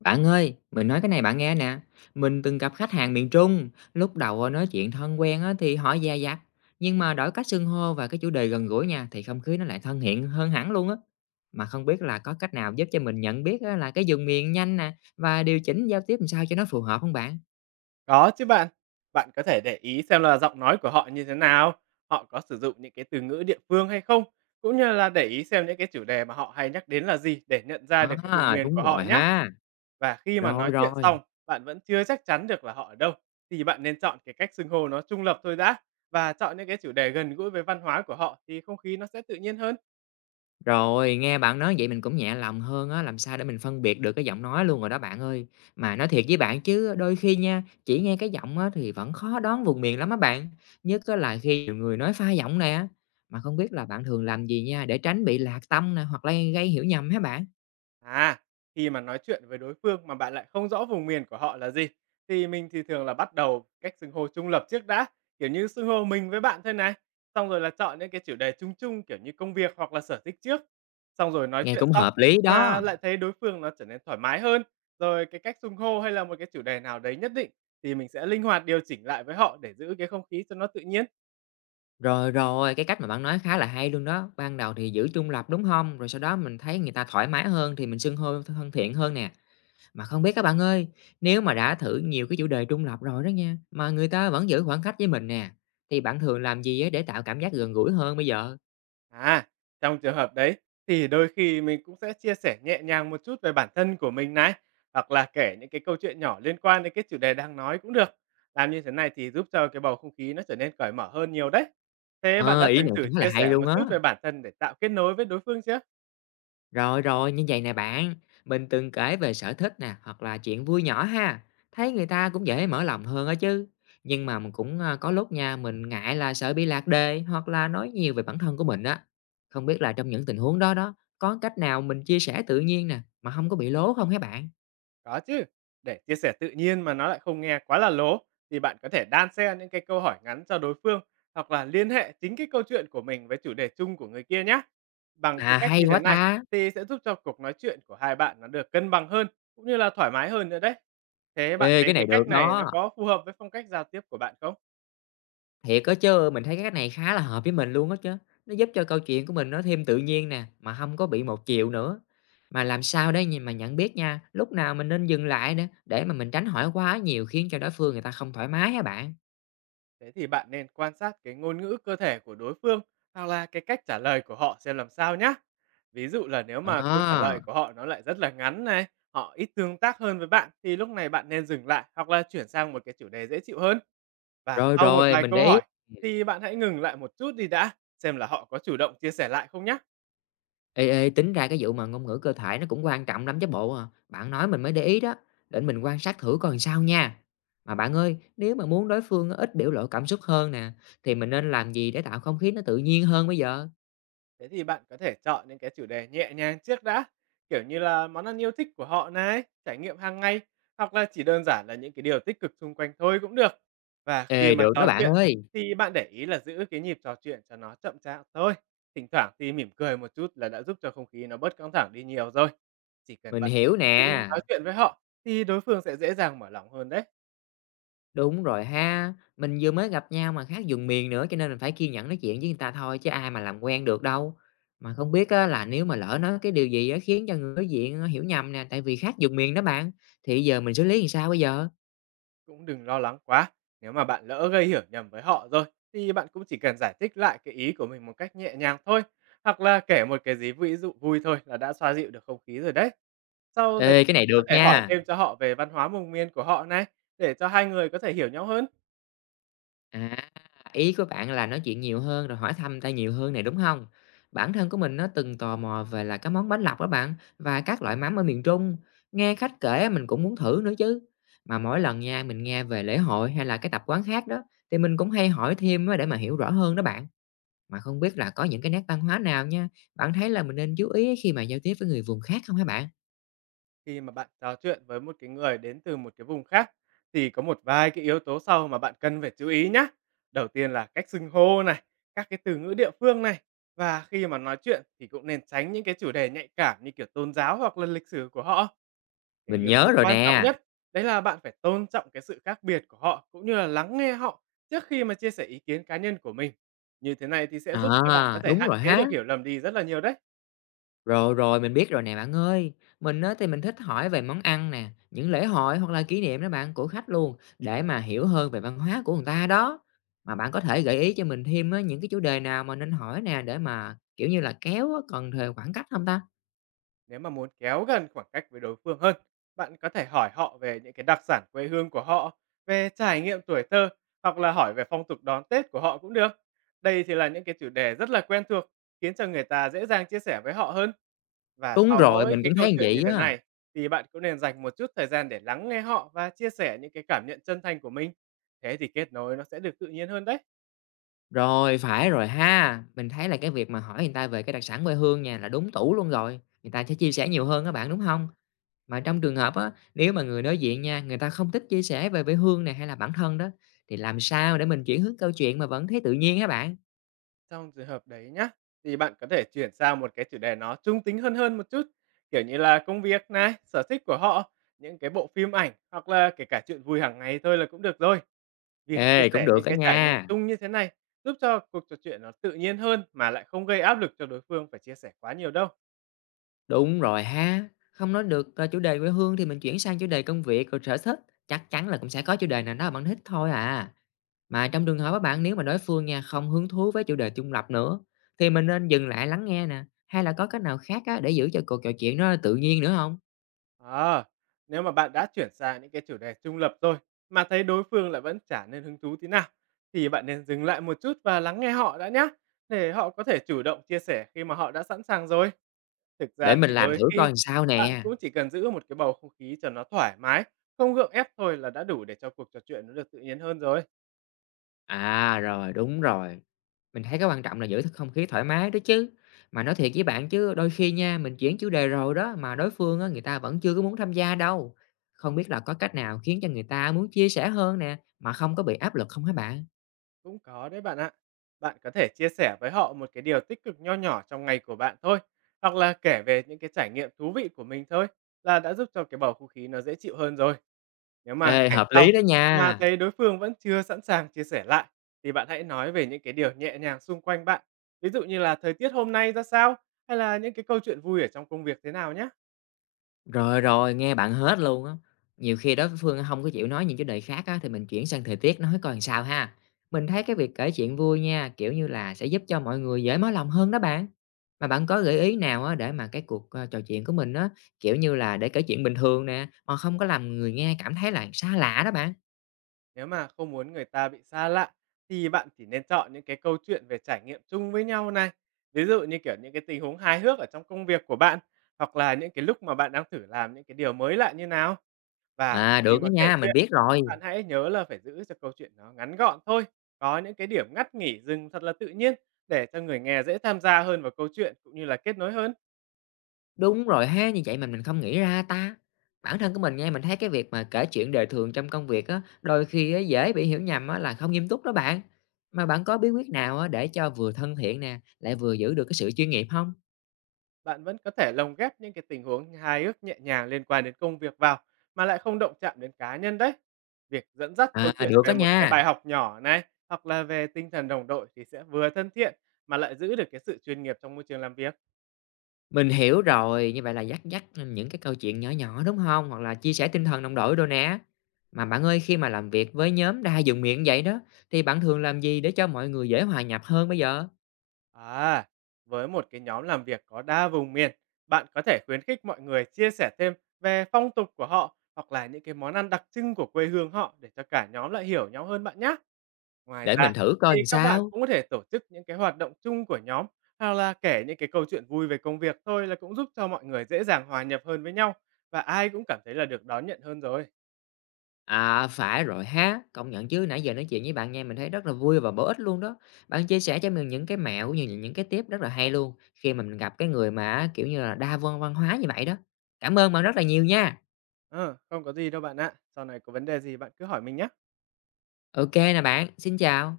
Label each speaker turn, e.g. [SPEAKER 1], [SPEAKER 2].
[SPEAKER 1] Bạn ơi, mình nói cái này bạn nghe nè. Mình từng gặp khách hàng miền Trung, lúc đầu nói chuyện thân quen á, thì họ dè dặt. Nhưng mà đổi cách xưng hô và cái chủ đề gần gũi nha, thì không khí nó lại thân thiện hơn hẳn luôn á. Mà không biết là có cách nào giúp cho mình nhận biết á, là cái vùng miền nhanh nè và điều chỉnh giao tiếp làm sao cho nó phù hợp không bạn?
[SPEAKER 2] Có chứ bạn. Bạn có thể để ý xem là giọng nói của họ như thế nào, họ có sử dụng những cái từ ngữ địa phương hay không, cũng như là để ý xem những cái chủ đề mà họ hay nhắc đến là gì để nhận ra được cái vùng
[SPEAKER 1] À,
[SPEAKER 2] miền
[SPEAKER 1] đúng
[SPEAKER 2] của họ
[SPEAKER 1] rồi
[SPEAKER 2] nhé.
[SPEAKER 1] ha.
[SPEAKER 2] Và khi mà
[SPEAKER 1] Rồi
[SPEAKER 2] nói chuyện
[SPEAKER 1] rồi.
[SPEAKER 2] xong, bạn vẫn chưa chắc chắn được là họ ở đâu, thì bạn nên chọn cái cách xưng hô nó trung lập thôi đã và chọn những cái chủ đề gần gũi với văn hóa của họ thì không khí nó sẽ tự nhiên hơn.
[SPEAKER 1] Rồi, nghe bạn nói vậy mình cũng nhẹ lòng hơn á, làm sao để mình phân biệt được cái giọng nói luôn rồi đó bạn ơi. Mà nói thiệt với bạn chứ đôi khi nha, chỉ nghe cái giọng á thì vẫn khó đoán vùng miền lắm á bạn. Nhất á là khi nhiều người nói pha giọng nè. Mà không biết là bạn thường làm gì nha để tránh bị lạc tâm nè hoặc là gây hiểu nhầm hả bạn?
[SPEAKER 2] À, khi mà nói chuyện với đối phương mà bạn lại không rõ vùng miền của họ là gì, thì mình thì thường là bắt đầu cách xưng hô trung lập trước đã, kiểu như xưng hô mình với bạn thôi này. Xong rồi là chọn những cái chủ đề chung chung kiểu như công việc hoặc là sở thích trước. Xong rồi nói
[SPEAKER 1] Nghe
[SPEAKER 2] chuyện
[SPEAKER 1] cũng
[SPEAKER 2] xong
[SPEAKER 1] hợp lý
[SPEAKER 2] mà
[SPEAKER 1] đó.
[SPEAKER 2] lại thấy đối phương nó trở nên thoải mái hơn. Rồi cái cách xưng hô hay là một cái chủ đề nào đấy nhất định thì mình sẽ linh hoạt điều chỉnh lại với họ để giữ cái không khí cho nó tự nhiên.
[SPEAKER 1] Rồi rồi, cái cách mà bạn nói khá là hay luôn đó. Ban đầu thì giữ trung lập đúng không? Rồi sau đó mình thấy người ta thoải mái hơn thì mình xưng hô thân thiện hơn nè. Mà không biết các bạn ơi, nếu mà đã thử nhiều cái chủ đề trung lập rồi đó nha, mà người ta vẫn giữ khoảng cách với mình nè, thì bạn thường làm gì á để tạo cảm giác gần gũi hơn bây giờ?
[SPEAKER 2] À, trong trường hợp đấy thì đôi khi mình cũng sẽ chia sẻ nhẹ nhàng một chút về bản thân của mình này, hoặc là kể những cái câu chuyện nhỏ liên quan đến cái chủ đề đang nói cũng được. Làm như thế này thì giúp cho cái bầu không khí nó trở nên cởi mở hơn nhiều đấy. Thế bạn
[SPEAKER 1] Ờ,
[SPEAKER 2] đã
[SPEAKER 1] ý
[SPEAKER 2] từng
[SPEAKER 1] này khá
[SPEAKER 2] thử
[SPEAKER 1] là
[SPEAKER 2] chia
[SPEAKER 1] hay
[SPEAKER 2] sẻ
[SPEAKER 1] luôn
[SPEAKER 2] một
[SPEAKER 1] á.
[SPEAKER 2] chút về bản thân để tạo kết nối với đối phương chưa?
[SPEAKER 1] Rồi rồi, như vậy nè bạn, mình từng kể về sở thích nè, hoặc là chuyện vui nhỏ ha, thấy người ta cũng dễ mở lòng hơn á chứ. Nhưng mà mình cũng có lúc nha, mình ngại là sợ bị lạc đề hoặc là nói nhiều về bản thân của mình á. Không biết là trong những tình huống đó đó, có cách nào mình chia sẻ tự nhiên nè, mà không có bị lố không hả bạn?
[SPEAKER 2] Có chứ, để chia sẻ tự nhiên mà nó lại không nghe quá là lố thì bạn có thể đan xen những cái câu hỏi ngắn cho đối phương hoặc là liên hệ chính cái câu chuyện của mình với chủ đề chung của người kia nhé. Bằng cái
[SPEAKER 1] À
[SPEAKER 2] cách
[SPEAKER 1] hay
[SPEAKER 2] như thế
[SPEAKER 1] quá
[SPEAKER 2] này
[SPEAKER 1] ta.
[SPEAKER 2] thì sẽ giúp cho cuộc nói chuyện của hai bạn nó được cân bằng hơn cũng như là thoải mái hơn nữa đấy. Thế bạn
[SPEAKER 1] Ê,
[SPEAKER 2] thấy
[SPEAKER 1] cái này
[SPEAKER 2] cái cách
[SPEAKER 1] được
[SPEAKER 2] này
[SPEAKER 1] đó,
[SPEAKER 2] nó có phù hợp với phong cách giao tiếp của bạn không?
[SPEAKER 1] thiệt á chứ, mình thấy cái cách này khá là hợp với mình luôn á chứ, nó giúp cho câu chuyện của mình nó thêm tự nhiên nè, mà không có bị một chiều nữa. Mà làm sao để nh mà nhận biết nha, lúc nào mình nên dừng lại nữa, để mà mình tránh hỏi quá nhiều khiến cho đối phương người ta không thoải mái á bạn?
[SPEAKER 2] Thế thì bạn nên quan sát cái ngôn ngữ cơ thể của đối phương hoặc là cái cách trả lời của họ xem làm sao nhá. Ví dụ là nếu mà câu trả
[SPEAKER 1] À,
[SPEAKER 2] lời của họ nó lại rất là ngắn này, họ ít tương tác hơn với bạn thì lúc này bạn nên dừng lại hoặc là chuyển sang một cái chủ đề dễ chịu hơn. Và
[SPEAKER 1] rồi,
[SPEAKER 2] sau một
[SPEAKER 1] rồi,
[SPEAKER 2] vài
[SPEAKER 1] mình
[SPEAKER 2] câu
[SPEAKER 1] để ý.
[SPEAKER 2] hỏi thì bạn hãy ngừng lại một chút đi đã, xem là họ có chủ động chia sẻ lại không nhá.
[SPEAKER 1] Ê, ê, tính ra cái vụ mà ngôn ngữ cơ thể nó cũng quan trọng lắm chứ bộ à. Bạn nói mình mới để ý đó, để mình quan sát thử coi làm sao nha. Mà bạn ơi, nếu mà muốn đối phương nó ít biểu lộ cảm xúc hơn nè, thì mình nên làm gì để tạo không khí nó tự nhiên hơn bây giờ?
[SPEAKER 2] Thế thì bạn có thể chọn những cái chủ đề nhẹ nhàng trước đã, kiểu như là món ăn yêu thích của họ này, trải nghiệm hàng ngày, hoặc là chỉ đơn giản là những cái điều tích cực xung quanh thôi cũng được. Và khi
[SPEAKER 1] Ê,
[SPEAKER 2] mà
[SPEAKER 1] được đó
[SPEAKER 2] trò
[SPEAKER 1] bạn
[SPEAKER 2] chuyện
[SPEAKER 1] ơi,
[SPEAKER 2] thì bạn để ý là giữ cái nhịp trò chuyện cho nó chậm chạp thôi. Thỉnh thoảng thì mỉm cười một chút là đã giúp cho không khí nó bớt căng thẳng đi nhiều rồi. Chỉ cần
[SPEAKER 1] mình
[SPEAKER 2] bạn
[SPEAKER 1] hiểu
[SPEAKER 2] kiên nhẫn
[SPEAKER 1] nè.
[SPEAKER 2] nói chuyện với họ thì đối phương sẽ dễ dàng mở lòng hơn đấy.
[SPEAKER 1] Đúng rồi ha, mình vừa mới gặp nhau mà khác vùng miền nữa cho nên mình phải kiên nhẫn nói chuyện với người ta thôi chứ ai mà làm quen được đâu. Mà không biết á, là nếu mà lỡ nói cái điều gì á, khiến cho người đối diện nó hiểu nhầm nè, tại vì khác vùng miền đó bạn, thì giờ mình xử lý làm sao bây giờ?
[SPEAKER 2] Cũng đừng lo lắng quá, nếu mà bạn lỡ gây hiểu nhầm với họ rồi thì bạn cũng chỉ cần giải thích lại cái ý của mình một cách nhẹ nhàng thôi, hoặc là kể một cái gì ví dụ vui thôi là đã xoa dịu được không khí rồi đấy. Sau đấy
[SPEAKER 1] Ê, cái này
[SPEAKER 2] bạn có
[SPEAKER 1] được
[SPEAKER 2] thể hỏi
[SPEAKER 1] nha.
[SPEAKER 2] thêm cho họ về văn hóa vùng miền của họ này để cho hai người có thể hiểu nhau hơn.
[SPEAKER 1] À, ý của bạn là nói chuyện nhiều hơn rồi hỏi thăm ta nhiều hơn này, đúng không? Bản thân của mình nó từng tò mò về là cái món bánh lọc đó bạn, và các loại mắm ở miền Trung, nghe khách kể mình cũng muốn thử nữa chứ. Mà mỗi lần nha, mình nghe về lễ hội hay là cái tập quán khác đó, thì mình cũng hay hỏi thêm á để mà hiểu rõ hơn đó bạn. Mà không biết là có những cái nét văn hóa nào nha, bạn thấy là mình nên chú ý khi mà giao tiếp với người vùng khác không hả bạn?
[SPEAKER 2] Khi mà bạn trò chuyện với một cái người đến từ một cái vùng khác thì có một vài cái yếu tố sau mà bạn cần phải chú ý nhé. Đầu tiên là cách xưng hô này, các cái từ ngữ địa phương này và khi mà nói chuyện thì cũng nên tránh những cái chủ đề nhạy cảm như kiểu tôn giáo hoặc là lịch sử của họ. Cái
[SPEAKER 1] Mình
[SPEAKER 2] yếu
[SPEAKER 1] nhớ
[SPEAKER 2] tố
[SPEAKER 1] rồi
[SPEAKER 2] quan trọng
[SPEAKER 1] nè.
[SPEAKER 2] nhất đấy là bạn phải tôn trọng cái sự khác biệt của họ cũng như là lắng nghe họ trước khi mà chia sẻ ý kiến cá nhân của mình. Như thế này thì sẽ giúp cho bạn có
[SPEAKER 1] À,
[SPEAKER 2] thể
[SPEAKER 1] đúng
[SPEAKER 2] hạn
[SPEAKER 1] rồi
[SPEAKER 2] chế
[SPEAKER 1] ha.
[SPEAKER 2] được hiểu lầm đi rất là nhiều đấy.
[SPEAKER 1] Rồi, rồi, mình biết rồi nè bạn ơi. Mình á thì mình thích hỏi về món ăn nè, những lễ hội hoặc là kỷ niệm đó bạn của khách luôn để mà hiểu hơn về văn hóa của người ta đó. Mà bạn có thể gợi ý cho mình thêm á, những cái chủ đề nào mà nên hỏi nè để mà, kiểu như là, kéo á cần thời khoảng cách không ta?
[SPEAKER 2] Nếu mà muốn kéo gần khoảng cách với đối phương hơn, bạn có thể hỏi họ về những cái đặc sản quê hương của họ, về trải nghiệm tuổi thơ hoặc là hỏi về phong tục đón Tết của họ cũng được. Đây thì là những cái chủ đề rất là quen thuộc, khiến cho người ta dễ dàng chia sẻ với họ hơn. Và
[SPEAKER 1] Đúng
[SPEAKER 2] sau
[SPEAKER 1] rồi,
[SPEAKER 2] mỗi
[SPEAKER 1] mình cũng
[SPEAKER 2] cái câu
[SPEAKER 1] thấy như
[SPEAKER 2] chuyện như
[SPEAKER 1] vậy
[SPEAKER 2] thế
[SPEAKER 1] á.
[SPEAKER 2] này thì bạn cũng nên dành một chút thời gian để lắng nghe họ và chia sẻ những cái cảm nhận chân thành của mình. Thế thì kết nối nó sẽ được tự nhiên hơn đấy.
[SPEAKER 1] Rồi, phải rồi ha. Mình thấy là cái việc mà hỏi người ta về cái đặc sản quê hương nha là đúng tủ luôn rồi, người ta sẽ chia sẻ nhiều hơn các bạn, đúng không? Mà trong trường hợp á, nếu mà người đối diện nha, người ta không thích chia sẻ về quê hương này hay là bản thân đó, thì làm sao để mình chuyển hướng câu chuyện mà vẫn thấy tự nhiên hả bạn?
[SPEAKER 2] Trong trường hợp đấy nhá, thì bạn có thể chuyển sang một cái chủ đề nó trung tính hơn hơn một chút, kiểu như là công việc này, sở thích của họ, những cái bộ phim ảnh hoặc là kể cả chuyện vui hàng ngày thôi là cũng được rồi. Việc chia
[SPEAKER 1] Ê, cũng
[SPEAKER 2] sẻ
[SPEAKER 1] được
[SPEAKER 2] những
[SPEAKER 1] đó
[SPEAKER 2] cái trải nghiệm
[SPEAKER 1] nha.
[SPEAKER 2] chung như thế này giúp cho cuộc trò chuyện nó tự nhiên hơn mà lại không gây áp lực cho đối phương phải chia sẻ quá nhiều đâu.
[SPEAKER 1] Đúng rồi ha. Không nói được chủ đề quê hương thì mình chuyển sang chủ đề công việc rồi sở thích. Chắc chắn là cũng sẽ có chủ đề nào đó bạn thích thôi à. Mà trong trường hợp các bạn nếu mà đối phương nha không hứng thú với chủ đề trung lập nữa, thì mình nên dừng lại lắng nghe nè. Hay là có cách nào khác á, để giữ cho cuộc trò chuyện nó tự nhiên nữa không?
[SPEAKER 2] À, nếu mà bạn đã chuyển sang những cái chủ đề trung lập rồi mà thấy đối phương lại vẫn chả nên hứng thú tí nào thì bạn nên dừng lại một chút và lắng nghe họ đã nhé để họ có thể chủ động chia sẻ khi mà họ đã sẵn sàng rồi. Thực
[SPEAKER 1] Để
[SPEAKER 2] ra
[SPEAKER 1] mình
[SPEAKER 2] thì
[SPEAKER 1] làm
[SPEAKER 2] đôi
[SPEAKER 1] thử coi
[SPEAKER 2] khi
[SPEAKER 1] làm sao
[SPEAKER 2] bạn
[SPEAKER 1] nè.
[SPEAKER 2] cũng chỉ cần giữ một cái bầu không khí cho nó thoải mái, không gượng ép thôi là đã đủ để cho cuộc trò chuyện nó được tự nhiên hơn rồi.
[SPEAKER 1] À rồi, đúng rồi. Mình thấy cái quan trọng là giữ không khí thoải mái đó chứ. Mà nói thiệt với bạn chứ đôi khi nha, mình chuyển chủ đề rồi đó mà đối phương á, người ta vẫn chưa có muốn tham gia đâu. Không biết là có cách nào khiến cho người ta muốn chia sẻ hơn nè, mà không có bị áp lực không hả bạn?
[SPEAKER 2] Cũng có đấy bạn ạ. Bạn có thể chia sẻ với họ một cái điều tích cực nho nhỏ trong ngày của bạn thôi, hoặc là kể về những cái trải nghiệm thú vị của mình thôi là đã giúp cho cái bầu không khí nó dễ chịu hơn rồi. Nếu mà
[SPEAKER 1] Ê,
[SPEAKER 2] kể
[SPEAKER 1] hợp
[SPEAKER 2] xong
[SPEAKER 1] lý đó
[SPEAKER 2] mà
[SPEAKER 1] nha.
[SPEAKER 2] thấy đối phương vẫn chưa sẵn sàng chia sẻ lại thì bạn hãy nói về những cái điều nhẹ nhàng xung quanh bạn. Ví dụ như là thời tiết hôm nay ra sao hay là những cái câu chuyện vui ở trong công việc thế nào nhé.
[SPEAKER 1] Rồi, rồi, nghe bạn hết luôn á. Nhiều khi đối phương không có chịu nói những chủ đề khác á, thì mình chuyển sang thời tiết nói coi làm sao ha. Mình thấy cái việc kể chuyện vui nha, kiểu như là, sẽ giúp cho mọi người dễ mở lòng hơn đó bạn. Mà bạn có gợi ý nào á, để mà cái cuộc, trò chuyện của mình á, kiểu như là, để kể chuyện bình thường nè, mà không có làm người nghe cảm thấy là xa lạ đó bạn?
[SPEAKER 2] Nếu mà không muốn người ta bị xa lạ thì bạn chỉ nên chọn những cái câu chuyện về trải nghiệm chung với nhau này. Ví dụ như kiểu những cái tình huống hài hước ở trong công việc của bạn hoặc là những cái lúc mà bạn đang thử làm những cái điều mới lạ như nào. Và
[SPEAKER 1] À, được
[SPEAKER 2] khi
[SPEAKER 1] đó
[SPEAKER 2] mà kể
[SPEAKER 1] nha, mình
[SPEAKER 2] chuyện,
[SPEAKER 1] biết rồi.
[SPEAKER 2] bạn hãy nhớ là phải giữ cho câu chuyện nó ngắn gọn thôi. Có những cái điểm ngắt nghỉ dừng thật là tự nhiên để cho người nghe dễ tham gia hơn vào câu chuyện cũng như là kết nối hơn.
[SPEAKER 1] Đúng rồi ha, như vậy mình không nghĩ ra ta. Bản thân của mình nghe mình thấy cái việc mà kể chuyện đời thường trong công việc á, đôi khi á, dễ bị hiểu nhầm á, là không nghiêm túc đó bạn. Mà bạn có bí quyết nào á, để cho vừa thân thiện nè, lại vừa giữ được cái sự chuyên nghiệp không?
[SPEAKER 2] Bạn vẫn có thể lồng ghép những cái tình huống hài hước nhẹ nhàng liên quan đến công việc vào, mà lại không động chạm đến cá nhân đấy. Việc dẫn dắt câu
[SPEAKER 1] À,
[SPEAKER 2] chuyện
[SPEAKER 1] được á
[SPEAKER 2] về một cái
[SPEAKER 1] nha,
[SPEAKER 2] bài học nhỏ này, hoặc là về tinh thần đồng đội thì sẽ vừa thân thiện mà lại giữ được cái sự chuyên nghiệp trong môi trường làm việc.
[SPEAKER 1] mình hiểu rồi, như vậy là dắt dắt, những cái câu chuyện nhỏ nhỏ, đúng không? Hoặc là chia sẻ tinh thần đồng đội đồ nè. Mà bạn ơi, khi mà làm việc với nhóm đa vùng miệng vậy đó, thì bạn thường làm gì để cho mọi người dễ hòa nhập hơn bây giờ?
[SPEAKER 2] À, với một cái nhóm làm việc có đa vùng miền, bạn có thể khuyến khích mọi người chia sẻ thêm về phong tục của họ hoặc là những cái món ăn đặc trưng của quê hương họ để cho cả nhóm lại hiểu nhau hơn bạn nhé. Ngoài
[SPEAKER 1] Để
[SPEAKER 2] ra
[SPEAKER 1] mình thử coi
[SPEAKER 2] thì
[SPEAKER 1] làm
[SPEAKER 2] các bạn
[SPEAKER 1] sao.
[SPEAKER 2] cũng có thể tổ chức những cái hoạt động chung của nhóm hoặc là kể những cái câu chuyện vui về công việc thôi là cũng giúp cho mọi người dễ dàng hòa nhập hơn với nhau và ai cũng cảm thấy là được đón nhận hơn rồi.
[SPEAKER 1] À, phải rồi ha, công nhận chứ nãy giờ nói chuyện với bạn nghe mình thấy rất là vui và bổ ích luôn đó. Bạn chia sẻ cho mình những cái mẹo cũng như là những cái tip rất là hay luôn, khi mà mình gặp cái người mà kiểu như là, đa văn văn hóa như vậy đó. Cảm ơn bạn rất là nhiều nha.
[SPEAKER 2] Ờ, không có gì đâu bạn ạ. Sau này có vấn đề gì bạn cứ hỏi mình nhé.
[SPEAKER 1] OK nè bạn, xin chào.